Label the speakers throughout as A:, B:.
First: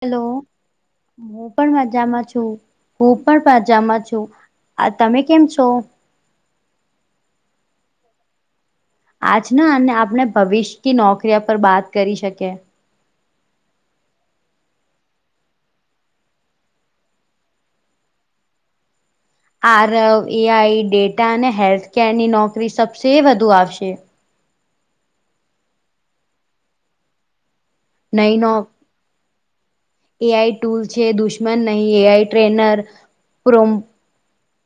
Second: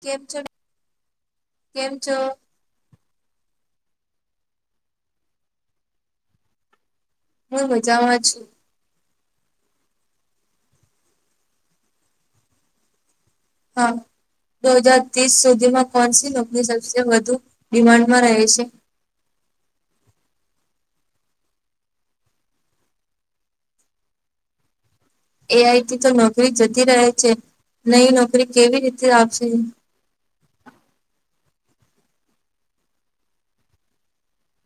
A: Hello
B: કેમ છો
A: હું પણ
B: કેમ છો
A: મજામાં છું. હું પણ પજામમાં છું આ તમે કેમ છો?
B: હું મજામાં છું.
A: આજ ના અને આપણે ભવિષ્ય ક નોકરીયા પર બાત કરી શકી.
B: હા બે હજાર ત્રીસ સુધીમાં કોની સી વધુ ડિમાન્ડમાં રહે છે?
A: આર, એ આઈ, ડેટા અને હેલ્થકેરની નોકરી સબસે વધુ આવશે.
B: એ આઈથી તો નોકરી જતી રહે છે નઈ નોકરી કેવી રીતે આપશે?
A: એ આઈ ટૂલ છે દુશ્મન નહીં AI trainer prom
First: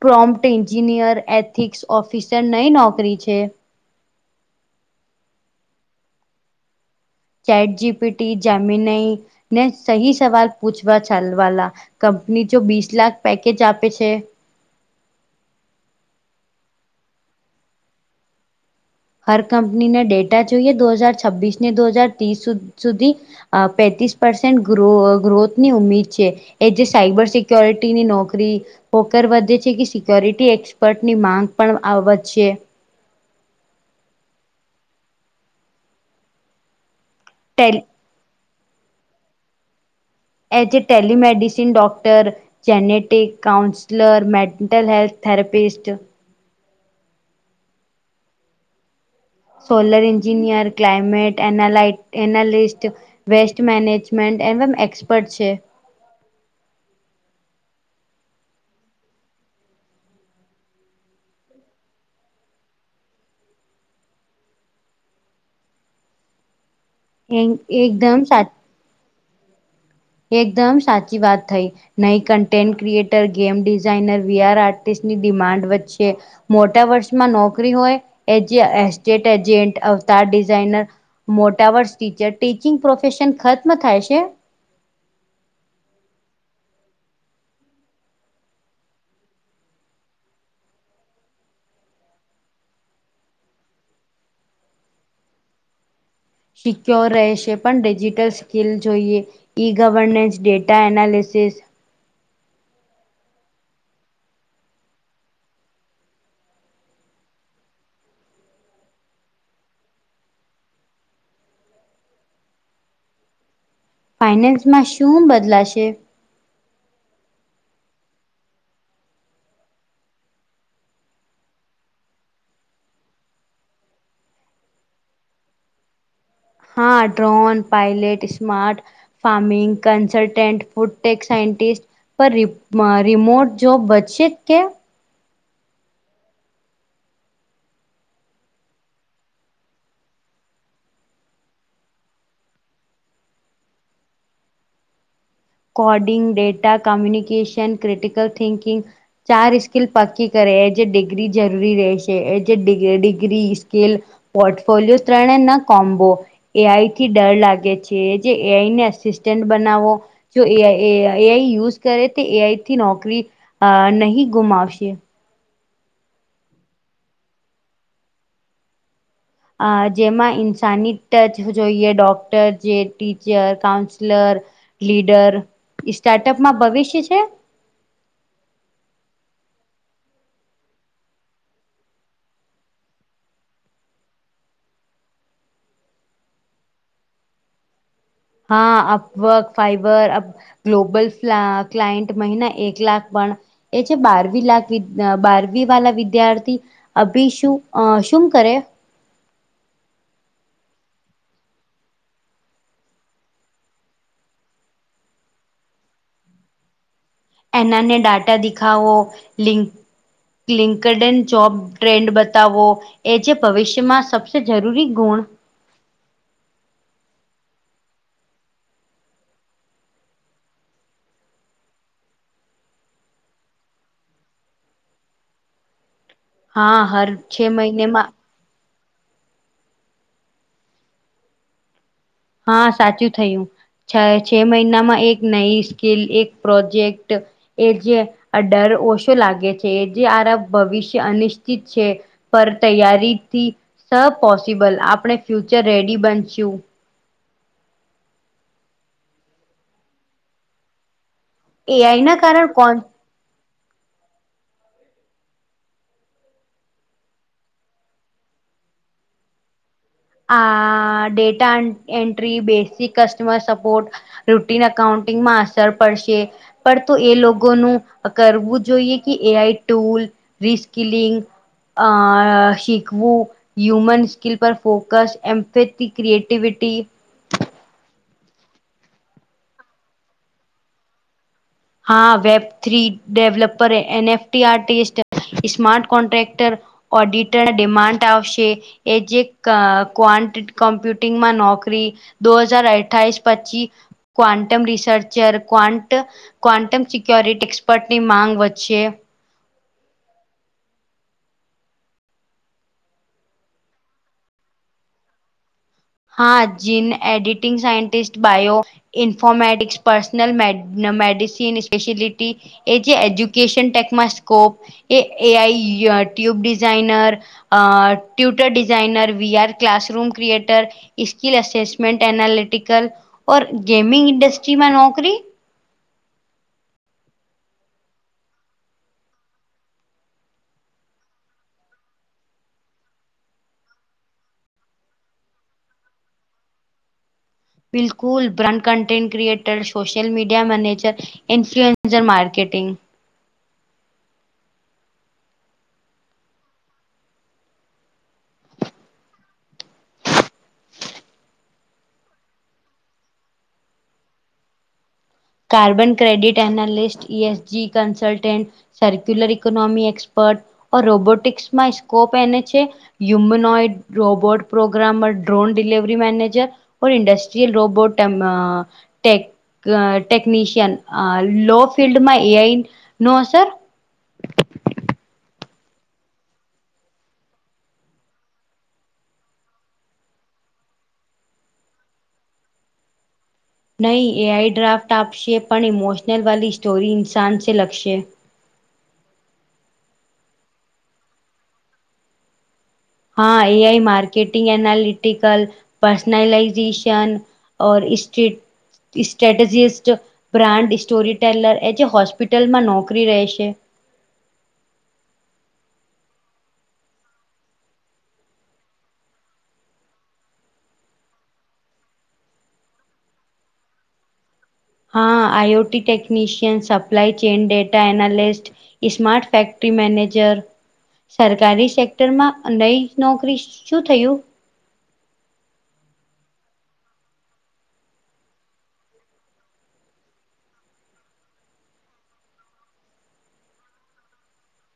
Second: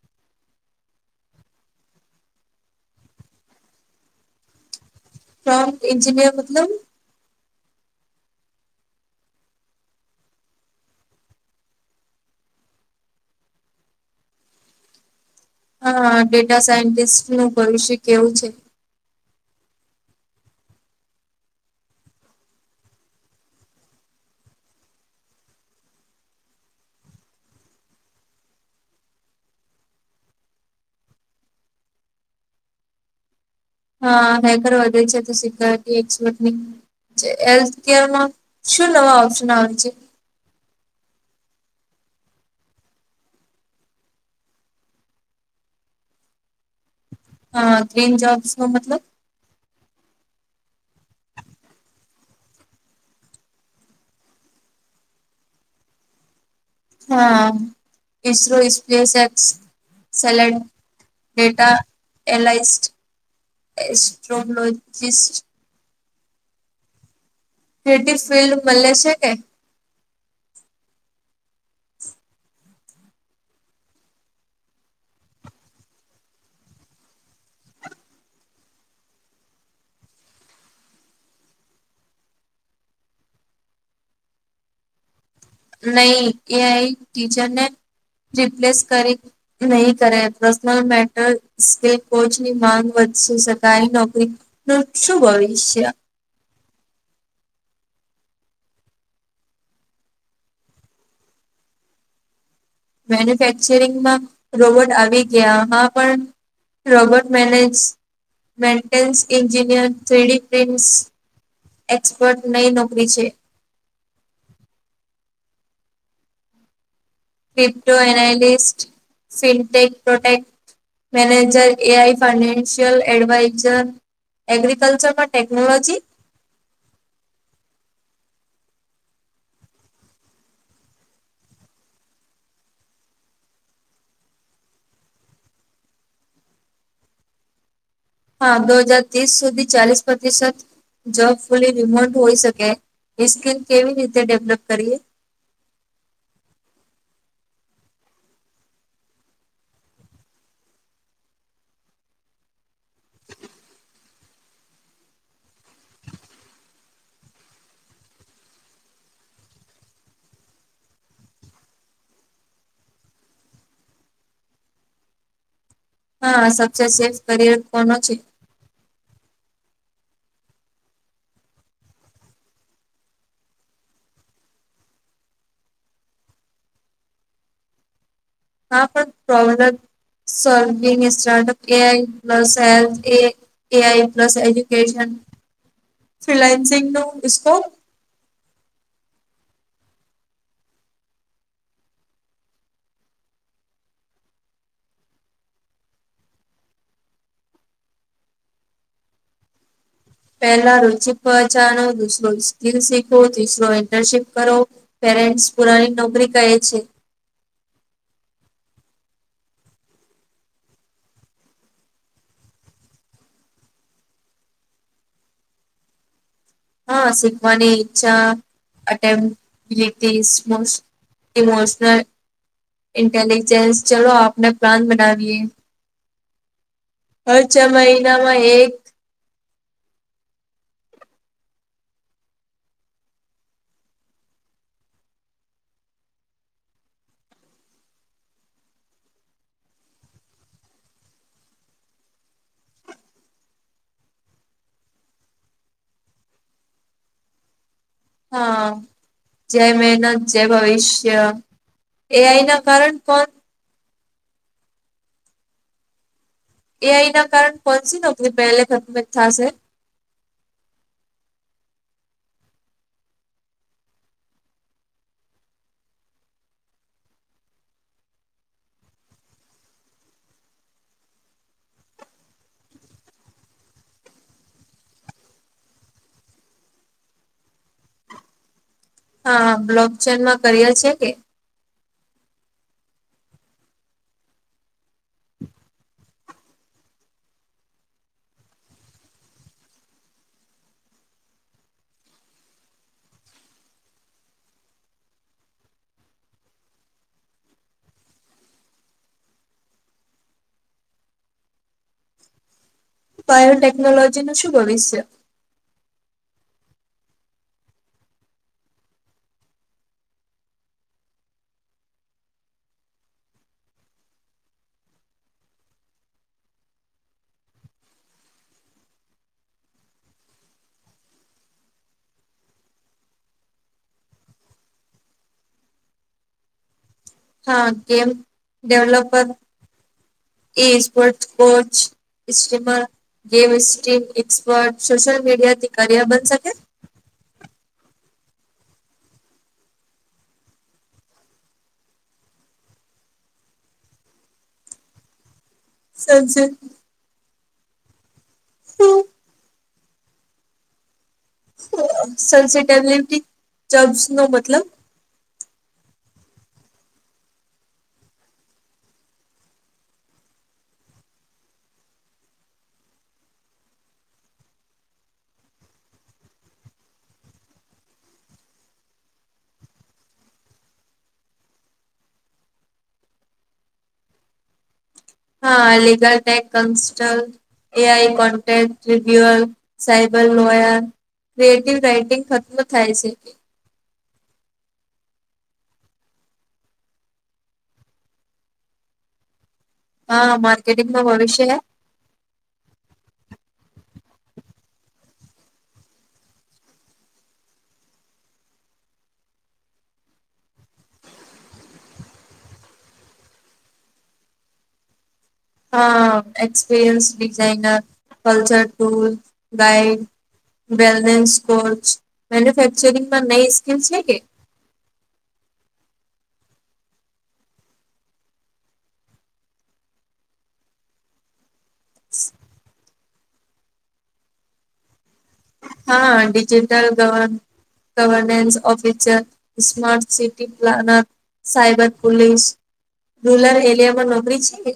A: prompt engineer ethics officer નહી નોકરી છે.
B: [inaudible] એન્જિનિયર મતલબ
A: ચેટ જીપીટી જામીનઈ ને સહી સવાલ પૂછવા ચાલવાલા કંપની જો બીસ લાખ પેકેજ આપે છે.
B: હા ડેટા સાયન્ટિસ્ટ નું ભવિષ્ય કેવું છે?
A: હર કંપનીના ડેટા જોઈએ દો હાજાર છવ્વીસ ને દો હજાર ત્રીસ સુધી, અ પેતીસ પસેન્ટો ગ્રોથની ઉમીર છે. એ જે સાયબર સિક્યોરિટીની નોકરી પોકર વધે છે કે સિક્યોરિટી એક્સપર્ટની માંગ પણ આવશે
B: [inaudible]
A: ટેલ
B: શું નવા ઓશન આવે છે?
A: એ જે telemedicine doctor genetic counsellor, mental health therapist
B: હા ગ્રીન જોબ્સ મતલબ?
A: સોલર એન્જિનિયર ક્લાઇમેટ એના એનાલિસ્ટ વેસ્ટ મેનેજમેન્ટ એમ એક્સપર્ટ છે.
B: હા ઇસરો સ્પેસક્સ સેલેડ ડેટા [inaudible] એસ્ટ્રોલોજસ્ટ
A: છે
B: હેટી
A: એકદમ સાચું
B: ફિલ્ડ મળલેે છે કે.
A: એકદમ સાચી વાત થઈ નઈ content creator game designer VR આર્ટિસ્ટની ડિમાન્ડ વચ્ચે મોટા વર્ષમાં નોકરી હોય એ જે એસ્ટેટ એજન્ટ અવતાર ડિઝઇનર મોટા વર્ષ ટીચર ટીચિંગ પ્રોફેશન ખત્મ થાય છે.
B: નહી એ આઈ ટીચરને રિપ્લેસ કરી. નહીં કરે પર્સનલ મેટર કોચની માંગ વધશે સરકારી નોકરી નું શું ભવિષ્ય??
A: સિક્યોર રહેશે પણ ડિજિટલ સ્કીિલ જોઈએ. ઇ ગવર્નન્સ ડેટા એનાલીસિસ
B: મેન્યુફેક્ચરિંગમાં રોબોટ આવી ગયામાં પણ રોબર્ટ મેનેસ મેન્ટેન્સ ન્જિનિયર થ્રીડી પ્રિમસ એક્સપર્ટ નહી નોકરી છે.
A: ફાઈનાન્સમાં શું બદલાશે
B: વિપ્રો એનાલીિ fintech project manager A I financial adviser agriculture માં ટેકનોલોજી
A: હા drone pilot smart farming consultant food tech scientist પર રિમોટ જોબ બચે કે
B: હા દો હાજાર ત્રીસ સુધી ચાલીસ પ્રતિશત જોબ ફુલી રિમોટ હોઈ શકે એ સ્કીલ કેવી રીતે ડેવલપ કરીએ.
A: Coding data communication critical thinking ચાર સ્કીલ પક્કી કરે એ જે ડિગ્રી જરૂરી રહેશે એ જેિગ ડિગ્રી સ્કીલ પોર્ટફોલિયો ત્રણે ના કોમ્બો એઆઈ થી ડર લાગે છે જે એઆઈને અસિસ્ટન્ટ બનાવો જો એ એઆઈ યુઝ કરે તે એઆઈથી નોકરી નહીં ગુમાવશે.
B: હા સ સેફ કરિયર કોનો છે.
A: અ જેમાં ઇન્સાનની ટચ જોઈએ ડોક્ટર જે ટીચર કાઉન્સલર લીડર સ્ટાર્ટઅપમાં ભવિષ્ય છે.
B: [unintelligible] એ આઈ પ્લસ એજ્યુકેશન ફિલાન્સિંગ ન સ્કોપ
A: હા અપવક ફાઈબર ગ્લોબલ ફ્લા ક્લાયન્ટ મહિના એક લાખ પણ એ છે બારવી લાખ વિ બારવી વાળા વિદ્યાર્થી અભી શું અ શું કરે
B: પહેલા રુચિ પહચાડો દુસરો સ્કલ શીખો ત્રીસરો ઇન્ટર્નશીપ કરો પેરેન્ટ્સ પુરાની નોકરી કહે છે.
A: એનાને ડાટા દેખાઓ લિંક ક્લિંકડન જોબ ટ્રેન્ડ બતાવો એ જે ભવિષ્યમાં સબસે જરૂરી ગુણ
B: હા શીખવાની ઈચ્છા અટેમ મો ઇમોશનલ ઇન્ટેલીિજન્સ ચલો આપને પ્લાન બનાવીએ
A: હા હર
B: હ છ
A: મહિનેમાં
B: મહિનામાં એક
A: હા સાચું થયું. છે મહિનામાં એક નઈ સ્કીલ એક પ્રોજેક્ટ એ જે ડર ઓછો લાગે છે એ જે આરા ભવિષ્ય અનિશ્ચિત છે. પર તૈયારીથી સપોસિબલ આપણે ફ્યુચર રેડી બનશું
B: હા જય મહેનત જય ભવિષ્ય એ આઈ ના કારણ હ એ આઈ ના કારણ પહોચી ન બેલેખતમે થશે
A: આ data entry basic customer support routine અાઉન્ટિંગમાં અસર પડશે પણ તો એ લોકોનું કરવું જોઈએ કે એ આઈ ટુલ રિસ્કલિંગ અ શીખવું હ્યુમન સ્કીલ પર ફોકસ એમ્ફેથી ક્ર્રીએટીવિટી
B: હા બ્લોક ચેનમાં કર્યા છે કે
A: હા web three developer NFT artist smart contractor auditor demand આવશે એ જે ક્ કોમ્પ્યુટિંગમાં નોકરી. દો હજાર અઠ્ઠઇસ પચી quantum researcher quant quantum security એક્સપર્ટની માંગ વચ્ચે
B: બાયો ટેકનોલોજી નું શું ભવિષ્ય.
A: હા gene editing scientist bio informatics personal medicine speciality એ જે એજ્યુકેશન ટેકમાં સ્કોપ એ એ આઈ ટ્યુબ ડિઝાઇનર અ tutor designer V R classroom creator ઈસ્કલા અસેસમેન્ટ એનાલિટિકલ ઓર ગેમિંગ ન્ડસ્ટ્રીમાં નોકરી
B: હા ગેમ ડેવલોપર એ સ્પોર્ટ કોચ ઈસિમર ગેમ ઈસ્ટિમ એક્સપર્ટ સોશિયલ મીડિયા થી કરિયર બન શકે
A: બિલકુલ brand content creator social media manager influencer marketing
B: સબજટ હમ. સેબટી જબસ નો મતલબ
A: carbon credit analyst E S G consultant circular economy expert ઓ રોબોટિક્સમાં સ્કોપ એને છે. Humanoid robot programmer drone delivery manager. ઓ ન્ડસ્ટ્રયલ રોબોટ ટેક ટેકનીિશિયન લો ફિલ્ડમાં એઈ નો અસર.
B: હા અલીગઢ કન્સ્ટલ એઆઈ કોન્ટેક ટ્રબ્યુઅલ સાબર લોયર. રાઇટિંગ ખતમ થાય છે.
A: નહીં એઆઈ ડ્રાફ્ટ આપશે પણ ઇમોશનલ વાલી સ્ટોરી ઇન્સાનસે લખશે.
B: હા માર્કેટિંગ નું ભવિષ્ય
A: હા A I marketing analytical personalisation or સસ્ટ્રીટ સ્ટ્રેટેજીિસ્ટ બ્રાન્ડ સ્ટોરી ટેલર એ જે હોસ્પિટલમાં નોકરી રહેશે.
B: હા experience designer culture tool guide wellness coach મેન્યુફેક્ચરિંગમાં નઈ સ્કીલ છે કે
A: હા આઈ OT technician supply chain data analyst smart factory manager સરકારી સેક્ટરમાં અંદ નોકરી શું થયું.
B: હા ડિજિટલ ગવે. Governance officer smart city planner cyber police rural area માં નોકરી છે.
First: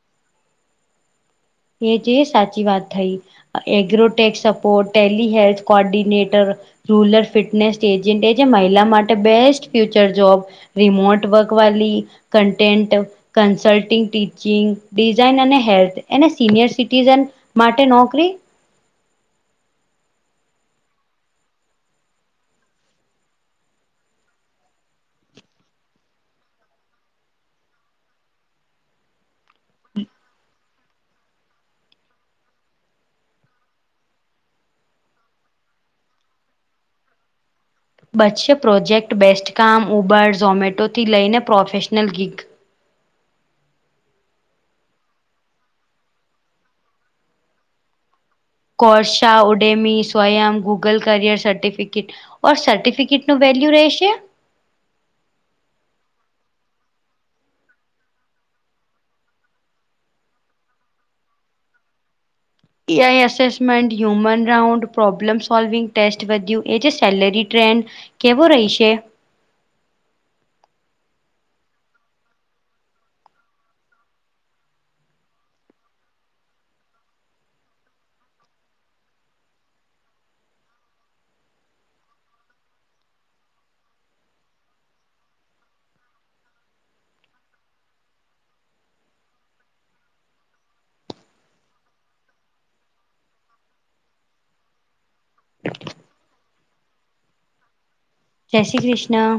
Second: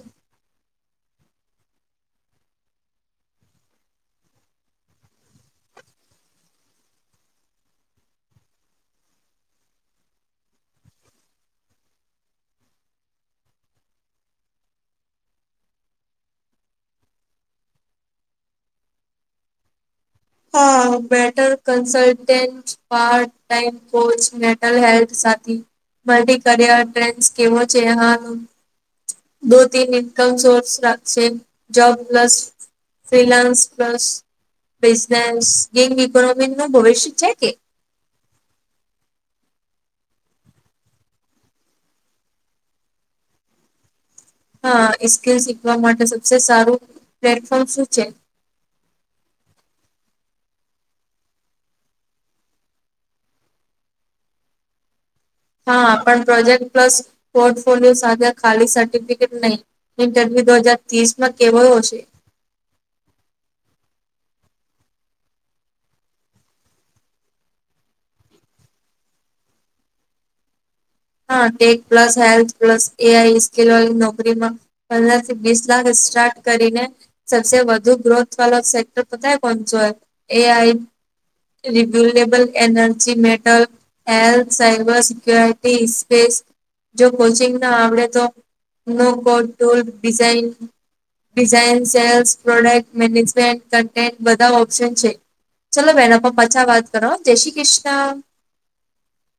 A: એ જે સાચી વાત થઈ agrotech support tele health coordinator rural fitness agent એ જે મહિલા માટે best future job remote work વાલી. કન્ટેન્ટ કન્સલ્ટિંગ ટીચિંગ ડિઝાઇન અને હેલ્થ એને સિનિયર સિટીિઝન માટે નોકરી.
B: હા બેટર કલન્ટ પાર કો મેન્ટલ હેલ્થ સાથી. મી કરયર ટ્રેન્ડ કેવો છે હા. દ તન ઇનકમ સોર્સ રાખશે જબસ ફિલાન્સ પ્લસ. બિઝનેસ ગેંગ ઇકોનોમી ન ભવિષ્ય છે કે.
A: બચ્ચે પ્રોજેક્ટ બેસ્ટકામ ઉબર ઝોમેટોથી લઈને પ્રોફેશનલ ગીગ.
B: હા એ સ્કીલ શીખવા માટે સબસે સારું પ્લેટફોર્મ શું છે.
A: Coursera Udemy Swayam Google career certificate or certificate નું વેલ્યુ રહેશે.
B: હા પણ પ્રોજેક્ટ પ્લસ પોર્ટફોલિયો સાથે ખાલી સર્ટિફિકેટ નહી. ઇન્ટરવ્યુ દો હજાર ત્રીસ માં કેવો હશે.
A: AI assessment human round problem solving test વધ્યું એ જે સેલરી ટ્રેન્ડ કેવું રહીશે.
B: હા ટેક પ્લસ હેલ્થ પ્લસ એ આઈ સ્કીલ વારી નોકરીમાં. પંદર થી વીસ લાખ સ્ટાર્ટ કરીને સબસે વધુ ગ્રોથ વાળો સેક્ટર પતા હે કોન સો હે એ આઈ. Renewable energy mental health cyber સિક્લ તીસ સ્પેશ જો કોચિંગ ના આવડે તો. નો કોટોલ design. Design sales product management content બધા ઓપ્શન છે. ચાલો ભેણ આપા પાછા વાત કરો જય શ્રી કૃષ્ણ.
A: જય શ્રી કૃષ્ણ.